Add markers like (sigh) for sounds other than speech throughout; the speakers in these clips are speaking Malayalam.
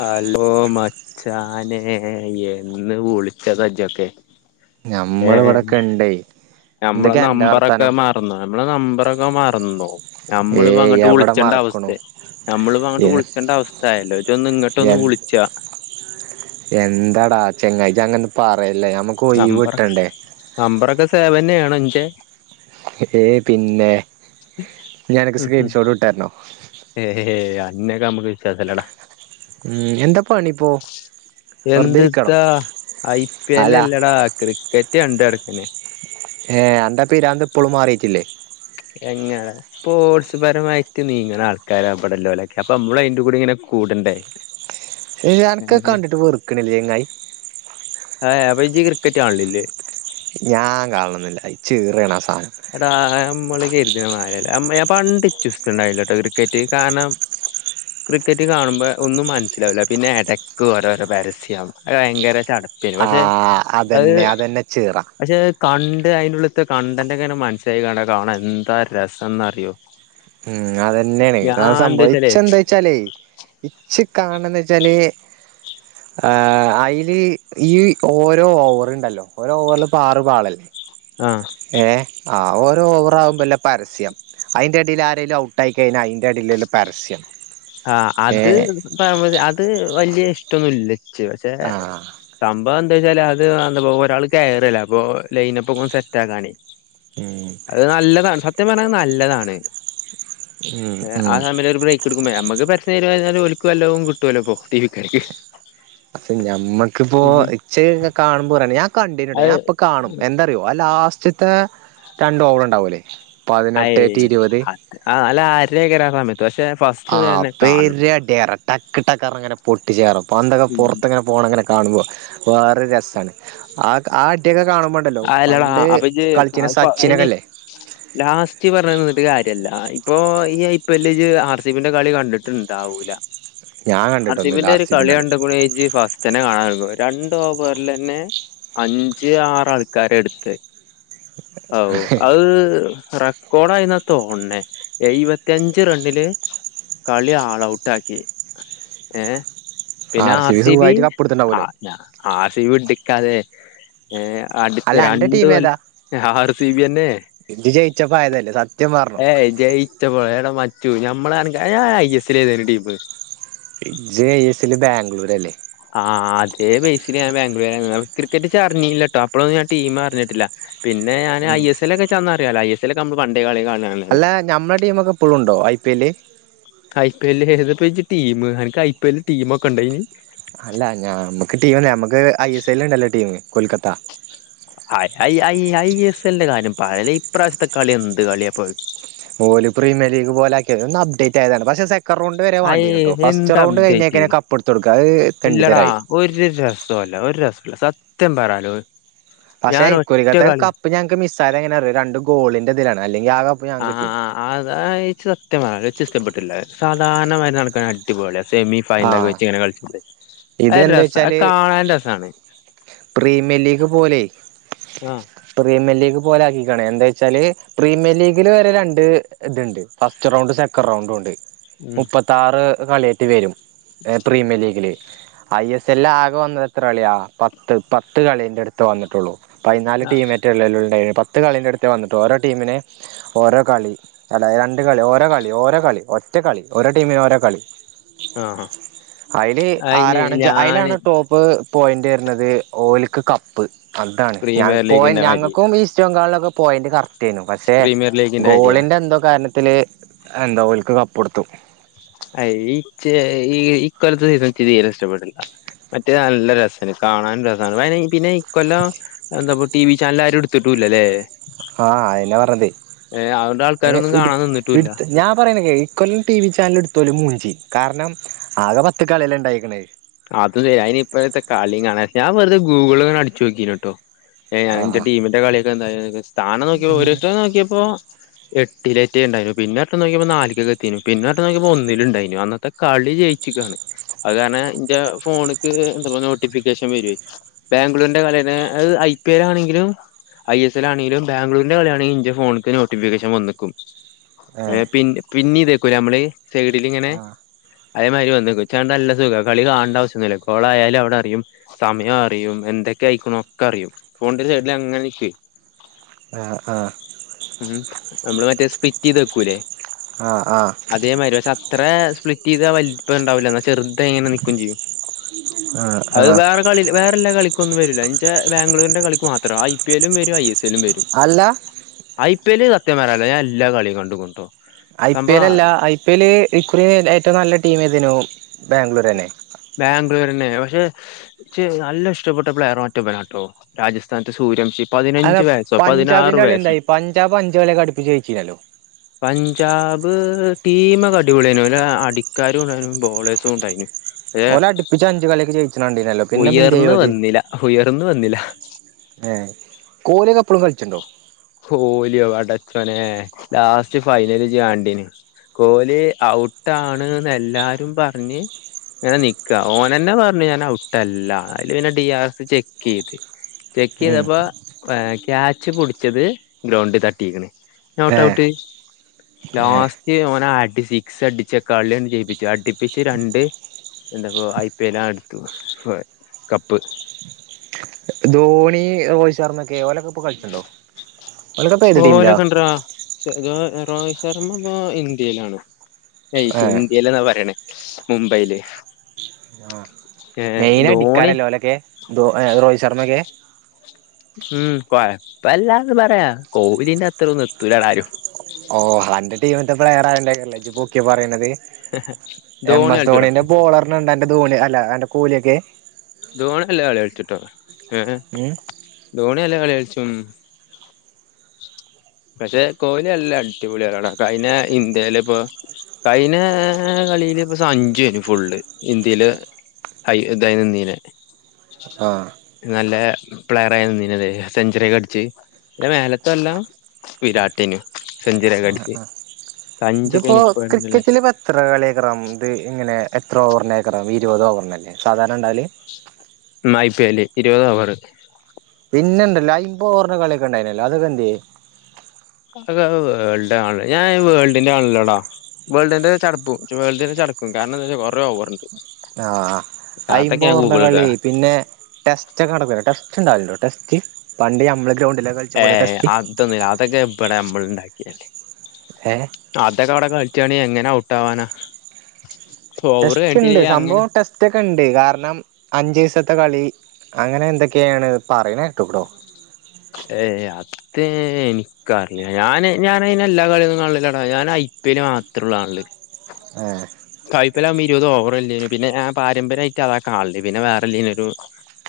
ഹലോ മച്ചാനേ എന്ന് വിളിച്ചതാജ്ജൊക്കെ ഞമ്മള് ഇവിടൊക്കെണ്ടേ നമ്മളെ നമ്പറൊക്കെ മറന്നോ നമ്മളെ നമ്പറൊക്കെ മറന്നോ ഞമ്മള്പ്പ ഏയ് അങ്ങോട്ട് എവിടെ വിളിച്ചണ്ട മറക്കണു അവസ്ഥയായി നമ്മള് പ്പ എ അങ്ങട്ട് വിളിച്ചേണ്ട അവസ്ഥയല്ലോ ജൊന്ന് ഇങ്ങോട്ടൊന്ന് എൻ വിളിച്ചാ എന്താടാ ചങ്ങായ് ജ്ജ് അങ്ങനൊന്നും പറയ നമ്പറ് നമ്പറൊക്കെ സേവെന്നേണ് പക്ഷേ ഏയ് പിന്നെ ഞാനൊക്കെ സ്ക്രീൻഷോട്ട് വിട്ട്തരണോ ഇന്നെക്കെ ഞമ്മക്ക് വിശ്വാസല്ലേടാ ഉം എന്താപ്പണിപ്പോ എന്ത്ത്താ ഐ പി അല്ല എല്ല് ലല്ലെടാ ക്രിക്കറ്റ് കണ്ട് നടക്കണെ ഏ അന്റെ പിരാന്ത് ഇപ്പളും മാറിട്ടില്ലേ എങ്ങനെ സ്പോർട്സ് പരമായിട്ട് നീങ്ങണ ആൾക്കാരാ ഇവ്ടെല്ലോലൊക്കെ അപ്പൊ നമ്മള് അയ്ന്റെ കൂടെ ഇങ്ങനെ കൂടി ണ്ടേ അൻക്കെ കണ്ടിട്ട് വെർക്കണില്ലേങ്ങായി ആ അപ്പ ജ്ജ് ക്രിക്കറ്റ് കാണലില്ലേ ഞാൻ കാണലൊന്നില്യ ഇച്ചിറേണാസ് (unintelligible) മ്മള് കര്തണ മാതിരല്ല്യ നമ്മെ പണ്ട് ഇച്ചുസ്ണ്ടായില്ലോട്ടോ ക്രിക്കറ്റ് കാരണം ക്രിക്കറ്റ് കാണുമ്പോ ഒന്നും മനസ്സിലാവൂല്ല പിന്നെ എടക്ക് ഓരോരോ പരസ്യം അതുഭയങ്കര ചട ആ ശെരിപക്ഷെ അത് അതന്നെ അതന്നെ ഇച്ചീറ പക്ഷെ കണ്ട് അതിനുള്ളിലെത്തെകണ്ടന്റൊക്കെ മനസ്സിലായി കണ്ടാ കാണാൻ എന്താ രസംന്ന്റിയോ ഉം അതന്നെയാണ് എന്താച്ചാലേ സംഭവിച്ചച്ചെന്താച്ചാലേ ഇച്ച് കാണണെന്നുവെച്ചാല് ആ അയ്ല് ഈ ഓരോ ഓവറുണ്ടല്ലോ ഓരോവറിൽ പ്പ ആറ് ബാളല്ലേ ആഹ് ഏ ആ ഒരു ഓവറാകുമ്പോള്ള പരസ്യം അതിന്റെഎടയിൽ ആ ന്തേലും ഔട്ടായികഴിഞ്ഞാ അയിന്റെടീലുള്ള പരസ്യം ആഹ അത് ഏഹ് അത് വലിയ ഇഷ്ടൊന്നില്ല ച്ച് പക്ഷെ ആഹ് സംഭവം എന്താവച്ചാല് അത് എന്താപ്പോ ഒരാള് കേറകല്ലേ അപ്പൊ ലൈനപ്പൊക്കെ ഒന്ന് സെറ്റാകാനേ ഉം അത് നല്ലതാണ് സത്യം പറഞ്ഞാ അത് നല്ലതാണ് ഉം ഹ ആ ഉം സമയ ബ്രയിക്ക് എടു നമ്മുക്ക് പരസ്യം തരുമ്പോ ഒലിക്കുവല്ലോ കിട്ടുവല്ലോ പോ ഫിഫ്റ്റി ഫിഫ്റ്റി അ ഞമ്മക്കിപ്പോ ഇച്ച കാണുമ്പോ പറയ ഞാൻ കണ്ടീട്ട അത് ഞാൻ ഇപ്പൊ കാണും എന്തറിയോ ആ ലാസ്റ്റ് ഉച്ചത്തെ രണ്ട് ഓവർ ഉണ്ടാവല്ലേ അ ആ അല്ല ആരലക്കരാ സമയത്ത് പക്ഷെ ഫസ്റ്റ് ആ മുതലെന്നെ കാണണം പേര് അടിയാറ ടക്ക് ടക്ക ഇങ്ങനെ പൊട്ടി ചേറും അപ്പൊ പണ്ടക്കെ ഉം പുറത്ത്ങ്ങനെ പോണ അങ്ങനെ കാണുമ്പോ വേറെ രസാണ് ആ ആ അടി ആല്ലാട അപ്പൊന് ഇപ്പം ആയിന് സച്ചിനൊക്കെല്ലേ ലാസ്റ്റ് പറഞ്ഞന്നിട്ട് കാര്യല്ല ഇപ്പൊ ഇപ്പല്ല ആർ സി പിന്റെ കളി കണ്ടിട്ടുണ്ടാവൂല ഞാൻ കണ്ടിട്ടൊന്നുല്ല അസിബിന്റെ ആർ ഒരു സി ബിന്റെ കളി കളിയണ്ട ഗണജി ഫാസ് തെ കാണാൻ രണ്ട് ഓവറിൽ തന്നെ അഞ്ച് ആറള കരെടുത്ത് അത് റെക്കോഡ ആയിന്ന തോണേ എഴുപത്തിയഞ്ച് റണ്ണില് കളി ആൾഔട്ട് ആക്കി ഏ പിന്നെ ആർ സി ബി ആ ആർ സി ബി ടിക്കാതെ ഏ അല്ല അടുത്ത അന്റെ രണ്ട് ടീം കൊല്ല ഏതാ ആർ സിബി എന്നെ ഇജ്ജ് ജയിച്ചപ്പോ ആയതല്ലേ സത്യം പറഞ്ഞോ ഏ ജയിച്ച പറ എട മാ മ്മ ഞാമ്മള് ആണെങ്കിൽ ഐ എസ് എ ഏതേലും ടീമ് ഇജ്ജ് ഐ എസ് എല്ലിൽ ബാംഗ്ലൂരല്ലേ ആ അതേ ബൈസിനാൻ ബാംഗ്ലൂര് ക്രിക്കറ്റ് അറിഞ്ഞില്ലട്ടോ അപ്പോഴൊന്നും ഞാൻ ടീം അറിഞ്ഞിട്ടില്ല പിന്നെ ഞാൻ ഐസ് എൽക്കെ ചെന്ന്റിയല്ല ഐ എസ് എക്കെ നമ്മ പണ്ട കളി അല്ല (unintelligible) ഞമ്മളെ ടീമൊക്കെ ഇപ്പഴും ഉണ്ടോ I P L I P L (unintelligible) team എനിക്ക് ഐ പി എൽ ടീമ ഒക്കെ ഉണ്ടന് അല്ല ഞാ നമ്മുക്ക് ടീം നമക്ക് ഐഎസ് എല്ല ഉണ്ടല്ലോ team Kolkata I I S എല്ലിന്റെ കാര്യം പറയല്ലേ ഇപ്രാവശ്യത്തെ കളി എന്ത് കളിയാപ്പോയി ഓല് പ്രീമിയർ ലീഗ് പോലെ ആക്കിയ ഒന്ന് അപ്ഡേറ്റ് ആയതാണ് പക്ഷെ റൗണ്ട് വരെ അയ് വാണ്ടീന്നട്ടോ എന്ത് ഫസ്റ്റ് റൗണ്ട് അപ്ഡേറ്റ് കഴിഞ്ഞക്ക കപ്പ എടുത്ത് കൊടുക്കുക അത് തെണ്ടിതരായി അല്ല ഒരു രസല്ല സത്യം പറാലോ പക്ഷെ ഇക്കൊലത്തെ കപ്പ് ഞങ്ങൾക്ക് മിസ് ആയത് എങ്ങനെ അറിയോ രണ്ട് ഗോളിന്റെ ഇതിലാണ് അല്ലെങ്കിൽ കപ്പ് ആ ഞങ്ങക്ക് കിട്ടീനു അതാ ച്ച സത്യംമാ ഇഷ്ടപ്പെട്ടില്ല സാധാരണമാരി നടക്കൻ അടിപൊളി സെമി ഫൈനലൊക്കെ ആഹ് വെച്ച് ഇങ്ങനെ കളിച്ചിട്ടണ്ട് ഇത് അ എന്താ രസ വെച്ചാല് കാണാൻ രസമാണ് പ്രീമിയർ ലീഗ് പോലെ ആഹ് പ്രീമിയർ ലീഗ് പോലെ ആക്ക എന്താ വെച്ചാല് പ്രീമിയർ ലീഗില് വരെ രണ്ട് ഇത്ണ്ട് ഫസ്റ്റ് റൗണ്ട് സെക്കൻറ് റൗണ്ടും ഉണ്ട് ഉം മുപ്പത്താറ് കളിയറ്റ് വരും പ്രീമിയർ ലീഗില് ഐ എസ് എല്ല ആകെ വന്നത് എത്ര കളിയാ പത്ത് പത്ത് കളിൻറ അടുത്ത് വന്നിട്ടുള്ളൂ പതിനാല് ടീം മറ്റ് ഉള്ളല്ല ഇണ്ടായേ പത്ത് കളിൻ്റ അടുത്ത് വന്നിട്ട് ഓരോ ടീമിനെ ഓരോ കളി അല്ല രണ്ട് കളി ഓരോ കളി ഓരോ കളി ഒറ്റ കളി ഓരോ ടീമിനും ഓരോ കളി ആഹ് അതില് അയിന് ആരാണ് ഞാന് ആയിലാണ് ടോപ്പ് പോയിന്റ് വരുന്നത് ഓലിക്ക് കപ്പ് അതാണ് ഞ പ്രീമിയർ ലീഗിന്റെ പോയിൻറ് മാതിരി ഞങ്ങൾക്കും ഈസ്റ്റ് ബംഗാളിലൊ പോയിന്റ് കറക്റ്റ് ചെയ്യുനു പക്ഷെ പ്രീമിയർ ലീഗിന്റെ മാതിരിയാ ഗോളിന്റെ എന്തോ കാരണ ത്തിൽ എന്താ ഓലക്ക് കപ്പ് കൊടുത്തു ഈ ഈ ഇക്കാലത്ത് ഇത് നിക്ക് തീരെ ഇഷ്ടപെട്ടില്ല മറ്റേ നല്ല രസാണ് കാണാനും രസാണ് പിന്നെ ഇക്കൊല്ലം എന്താ ടി വി ചാനൽ ആരും എടുത്തിട്ടൂല്ല ല്ലല്ലേ ആ അയിന്നെ പറഞ്ഞത് അതുകൊണ്ട് ആൾക്കാരൊന്നും കാണാൻ നിന്നിട്ടുംല്ല അടുത്ത് ഞാൻ പറയണ കേക്ക് ഇക്കൊല്ലം ടി വി ചാനൽ എടുത്തലും മൂ കാരണം ആകെ പത്ത് കളിയല്ലേ ഇണ്ടായിക്കണേ അതും ശരി അതിനി ഇപ്പഴത്തെ കളി കാണാൻ ഞാൻ വെറുതെ ഗൂഗിൾങ്ങനെ അടിച്ചുനോക്കിന് കേട്ടോ ഏ ഞാനെ എന്റെ ആഹ് ടീമിന്റെ കളിയൊക്കെ എന്ത സ്ഥാനം നോക്കിയപ്പോ ഒരിസം നോക്കിയപ്പോ എട്ടിലേറ്റ ഉണ്ടായിു പിന്നട്ട നോക്കിയ്പോ നാലല്ക്കെ എത്തിന് പിന്നട്ട നോക്കിയ്പ ഒന്നില ഉണ്ടായി അന്നത്തെ കളി ജയിച്ച ചിക്കാണ് അതാണ്െ ഫോണക്ക് എന്താ നോട്ടിഫിക്കേഷൻ വരു ബാംഗ്ലൂരിന്റെ കല അത് ഐ പി എൽ ആണെങ്കിലും ഐ എസ് എൽ ആണെങ്കിലും ബാംഗ്ലൂരിന്റെ കളിാണെങ്കിലും ഇന്റെ ഫോണക്ക് നോട്ടിഫിക്കേഷൻ വന്നക്കും ഏഹ് ഏർ പി പിന്നെതക്കൂല നമ്മള് സൈഡിൽിങ്ങനെ ആഹ് അതേ മരി വന്നു കൊച്ചാണ്ടല്ല സുഖം കളി കാണണ്ടവശ്യൊന്നുമില്ല ഗോളായയാല അവിടെ അറിയും സമയം അറിയും എന്തൊക്കെ അയിക്കണ ഒക്കെ അറിയും ല്ല അങ്ങനക്ക് ആഹ ആഹ ഉം നമ്മള് മറ്റേ സ്പിറ്റ് ചെയ്ത് വെക്കൂല്ലേ ആഹ് ആഹ് അതേമാതിരി പക്ഷെ അത്ര സ്പ്ലിറ്റ് ചെയ്ത വലിപ്പ ഉണ്ടാവില്ല എന്നാ ചെറുത എങ്ങനെ ന ആഹ് അത് ആഹ് വേറെ കളി വേ (unintelligible) കളിക്കൊന്നുംരില്ലാ ബാംഗലൂരിന്റെ കളക്ക് മാത്രം ഐ പി എല്ലും വരും ഐ എസ് വരും അല്ല ഐ പി എല്ല സത്യമാരല്ല ഞാൻ എല്ലാ കളിയും കണ്ടട്ടോ ഐ പി എൽ അല്ല ഐ പി എല് ഇക്കുറി ഏറ്റവും നല്ല ടീം ഏതരുന്നു ബാംഗ്ലൂര് തന്നെ ബാംഗ്ലൂർന്നെ പക്ഷെ നല്ല ഇഷ്ടപ്പെട്ട പ്ലെയർ മറ്റൊപ്പനാട്ടോ രാജസ്ഥാനത്തെ സൂര്യംശി അത പഞ്ചാബിന്റെ കളി എന്തായി പഞ്ചാ് പഞ്ചാബളിയെ കടുപ്പിച്ച കഴിച്ചിരല്ലോ പഞ്ചാബ് ടീമൊക്കെ അടിപൊളിയന അല്ല അടിക്കാരും ഉണ്ടായിും ബോളേഴ്സും ഉണ്ടായിനും അേ ഓല് അടുപ്പിച്ച് അഞ്ച് കളിയൊക്കെ ജയിച്ചണ കണ്ടീനല്ലോ പിന്നെ എന്തിയായി ഉയർന്ന വന്നില്ല ഉയർന്ന വന്നില്ല ഏ കോല കപ്പളും കളിച്ചിട്ടണ്ടോ ഹോലിയോടച്ചോന ലാസ്റ്റ് ഫൈനല് ചെയ്യാണ്ടീന് കോഹലി ഔട്ട്ാണ്ന്ന് എല്ലാരും പറഞ്ഞ് ഇങ്ങനെ നിക്കാ ഓനെന്നെ പറഞ്ഞു ഞാൻ ഔട്ടല്ല അതില് പിന്നെ ഡി ആർ ചെക്ക് ചെയ്ത് ചെക്ക് ഉം ചെയ്തപ്പോ ക്യാച്ച് പൊടിച്ചത് ഗ്രൗണ്ടിൽ തട്ടിക്കണ ഏഹ് നോട്ട്ഔട്ട് ഏഹ് ലോസ്റ്റ് ഓന സിക്സ് അടിച്ച കളിയാണ് ജ്യിപ്പിച്ചു അടിപ്പിിച്ചച്ച് രണ്ട് എന്തൊക്ക ഐ പി എല്ലാ എടുത്തു കപ്പ് ധോണി ഓഴിച്ചർന്ന കേവലൊക്കെ കഴിച്ചണ്ടോപ്പ ഏത് ടീമിലാ ഓലൊക്കെണ്ടറാ രോഹിത് ശർമ്മ ഇപ്പൊ ഇന്ത്യയിലാണ് ഏഹ് ഇന്ത്യയിലന്നാ പറയണേ മുംബൈല ആ മെയിനായി ഡിക്കാര ധോണി ലോലൊക്കെ രറോഹിത് ശർമ്മ ഒക്കെ ഉം കൊഴപ്പല്ലാന്ന് പറയാ കോലിന്റെ അത്രൊന്ന് എത്തൂലാാണ്ാരും ഓഹ് എന്റെ ടീമിത്തെ പ്രയറ ആന്റെറെ ലജി പോക്കെ പറയുന്നത് എം ധോണി എസ് കളിച്ചൂടാ ധോണിന്റെ ബോളറിനുണ്ട് എറെ ധോണി അല്ല എന്റെ കൂലിയൊക്കെ ധോണി അല്ല കള കഴിച്ചിട്ടോ ഏ ധോണില്ല കള കഴിച്ചും പക്ഷെ കോലി അല്ല അടിപൊളികളാണ് അയിെ ഇന്ത്യയില ഇപ്പോൊ കഴന കളിയില് ഇപ്പ അഞ്ചുന് ഫുള്ള് ഇന്ത്യയില് അയ ദൈനംന്ദന ആഹ് നല്ല പ്ലെയർ ആയിന്നതെ സെഞ്ചുറിെ കടിച്ചച്ച് മേല ഇതെല്ലാം വിരാട്ടിനു സെഞ്ചരി കടിച്ച് ഇതിപ്പോൊ ക്രിക്കറ്റില് ഇ എത്ര കളിയക്റാം ഇത് ഇങ്ങനെ എത്ര ഓവറിനേക്കറ ഇരുപത് ഓവറിന്ല്ലേ സാധാരണ ഉണ്ടാൽ ഐ പി എല് ഇരുപത് ഓവറ് പിന്നെണ്ടല്ലോ അയിമ്പ ഓഞ്ഞ കളിയൊക്കെണ്ടായിനല്ലോ അതൊക്കെ എന്േ അത വേൾഡ് ആണല്ല ഞാൻ വേൾഡിന്റെറെ കാണല്ലോടാ വേൾഡിന്റെ ചടക്കും വേൾഡിന്റെ ചടക്കും കാരണംന്താ വച്ചാ കൊറെേ ഓറണ്ട് ആ അയിമ്പോ ർ ഗൂഗിളിലിടാ കളി പിന്നെ ടെസ്റ്റ ഒക്കെ നടക്കല്ല ടെസ്റ്റ് ണ്ടാവോ ടെസ്റ്റ് പണ്ട നമ്മള് ഗ്രൗണ്ട് ഏ അതൊന്നില്ല അതൊക്കെ ഇടെ അമ്മള ഉണ്ടാക്കിയല്ലേ ഏഹ് അതൊക്കെ അവിടെ കള കുറ്റണി എങ്ങനെ ഔട്ട്വാാനാ ടെസ്റ്റ് ഉണ്ട് സംഭവം ടെസ്റ്റ് ഒക്കെ ഉണ്ട് കാരണം അഞ്ചു ദിവസത്തെ കളി അങ്ങനെ എന്തൊക്കെയാണ് പറയണ കേട്ടോക്കടോ (unintelligible) ഏ അത് എനിക്കറില്ല ഞൻ ഞാനയി എല്ലാ കളിയന്നും കട ഞൻ പിന് മാത്രമള്ള ആള് ആ കൈപ്പകുമ്പോ ഇരുപത് ഓവർല്ലേും പിന്നെ ഞാ പമ്പയമായിട്ട് അത കാണില്ലി പിന്നെ വേറെല്ലേനുംരു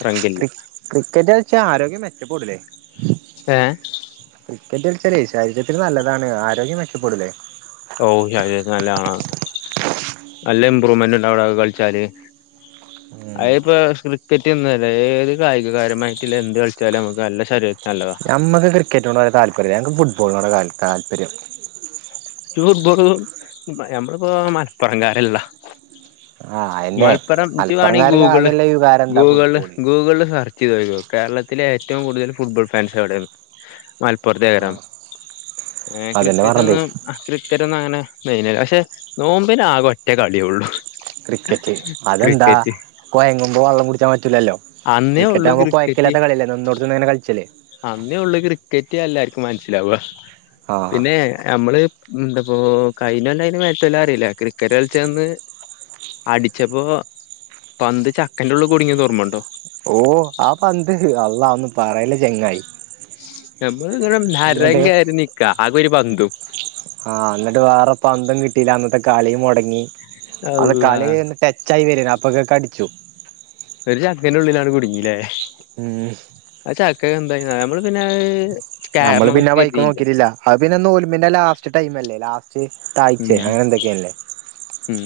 റംഗില്ല ക്രി ക്രിക്കറ്റ് വെച്ചാൽ ആരോഗ്യം മെച്ചപ്പെൂടല്ലേ എഏ കെറ്റൽച്ചരി ശരീരത്തിന് നല്ലതാണ് ആരോഗ്യം മെച്ചപ്പെടൂലേ നല്ലതാണ് നല്ല ഇമ്പ്രൂവ്മെന്റ് ഉണ്ട അവിടെ കളിച്ചാല് ഉ അപ്പ ക്രിക്കറ്റ്ന്നല്ല ഏത് കായികരമായിട്ടില്ല എന്ത് കളിച്ചാലും നമ്മുക്ക് നല്ല ശര ഞമ്മുക്ക് ക്രിക്കറ്റിനോട് വരെ താല്പര്യംില്ല ഞങ്ങക്ക് ഫുട്ബോളിനോട് താല്പര്യം ഫുട്ബോൾ മ്മളിപ്പോ മലപ്പുറകാരല്ലാ ആഹ് അയെന്നെ മലപ്പുറംു വവാണെങ്കിൽ മലപ്പുറംകാർക്ക് ഗൂഗിള് ആകെല്ല വികാരം എന്താ ഗൂഗിള് ഫുട്ബോള് ഗൂഗിള് സെർച്ച് ചെയ്ത്ോോ കേരളത്തിലെ ഏറ്റവും കൂടുതൽ ഫുട്ബോൾ ഫാൻസ് അവിടെരുന്നു മലപ്പുറത്തെഗരം ആഹ് ഏ അതന്നെ ക്രിക്കറ്റ് പറഞ്ഞതേ ഒന്ന് ക്രിക്കറ്റ് ഒന്നും അങ്ങനെ നെയയിന പക്ഷെ നോമ്പിന ആകും ഒറ്റേ കളിയള്ളു ക്രരിക്കെറ്റ്ിൽ അതന്ത കോഴങ്ങുമ്പോ വെള്ളം കുടിക്കാൻ പറ്റലല്ലോ അന്നേ ക്രിക്കറ്റ് ഉള്ളു ആകുമ്പോ ക്രിക്കറ്റ് കോഴക്കല്ലാത്ത കളല്ല നിന്നോടത്തന്ന്ങ്ങനെ കളിച്ചല്ലേ അന്നേ ഉള്ള ക്രിക്കറ്റ് എല്ലർക്കും മനസ്സിലാവ ആഹ് പിന്നെ നമ്മള് എന്തപ്പോൊ കഴനല്ല അതിന് മത്തെല്ലും അറിയില്ല ക്രിക്കറ്റ് കളിച്ചന്ന് അടിച്ചപ്പോ പന്ത് ചക്കന്റെ ഉള്ള കുടുങ്ങിയ തഓർമ്മുണ്ടോ ഓ ആ പന്ത് അള്ള ഒന്ന് പറയല ചെങ്ങായി നമ്മള് ഇന്നട്ട് നാരങ്ക ആ നിക്ക ആഗ ഒരു പതുു ആഹ എന്നിട്ട് വേറെ പന്തം കിട്ടില്ല അന്നത്തെ കളിയും മുടങ്ങി അത് അള്ളാ കളി ഒന്ന് ടച്ച ആായി വരന അപ്പൊൊക്കെ കടിച്ചു ഒരു ചക്കറെ ഉള്ളിലാണ് കുടുങ്ങില്ലേ ഉം ഒക്കെ എന്താ നമ്മള് പിന്നെ നമ്മള് പിന്നെ കയറണംന്നൊക്കെ ബൈക്ക് കരുതിയില്ലേ നോക്കിട്ടില്ല അ പിന്നെ നോല്ിന്റെ ലാസ്റ്റ് ടൈം അല്ലേ ലാസ്റ്റ് ഉം തഴ് അങ്ങനെ ക്കല്ലേ ഉം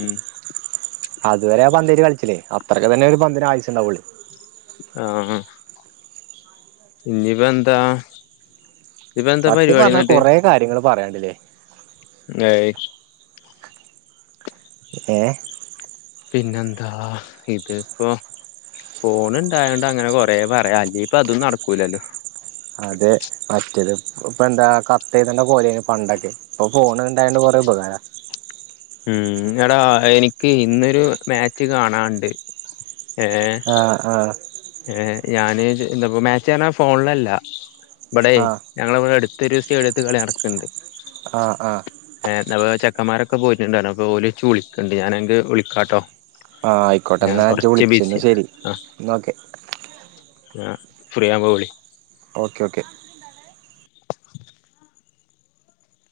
അതുവരെ ആ പന്തേ് കളിച്ചില്ലേ അത്രക്കെ തന്നെ ഒരു പന്തിന് ആവശ്യുണ്ടാവുള്ളി ആഹ ഇനിബൻന്ത സത്യം പറഞ്ഞാ കൊറെേ കാര്യങ്ങള് പറയണ്ടില്ലേ (unintelligible) എഏ പിന്നെന്താ ഇതിപ്പോൾ ഫോൺ ഇണ്ടായണ്ട് അങ്ങനെ കൊറേ പറയാ അല്ല ഇപ്പ അതൊന്നും നടക്കൂലല്ലോ അതെ മറ്റേത് ഇപ്പ എന്താ കത്ത് ചെയ്തണ്ട പോലെന് പണ്ടൊക്കെ ഇപ്പൊ ഫോൺ ഇണ്ട പോല ഉപകാര (unintelligible) ഉം എടാ എനിക്ക് ഇന്നൊരു മാച്ച് കാണാണ്ട് ആഹ ആഹ ഏ ഞാന് ഞ് ന്എന്തപ്പോ മാച്ച്ഞ്ഞ ഫോണിലല്ല ഇവിടെ ആ ഞങ്ങള ഇവിടെ അടു ത്ത് ഒരു സ്റ്റേഡിയത്ത് കളി നടക്കുന്നുണ്ട്. ആ ആ ചെക്കമാരൊക്ക പോയിട്ടുണ്ട്. അപ്പോ ഓലു ച്ച് വിളിക്കണ്ട് ഞാനെങ്ക വിളിക്കാട്ടോ. ആ ആയിക്കോട്ടെ? ഞാൻ എന്നാ ജ് കൊറച്ച് വിളിച്ചു ബിസിയാ ശെരി എന്നോക്കെ. ഫ്രിയാവുമ്പോ വിളി. Okay okay.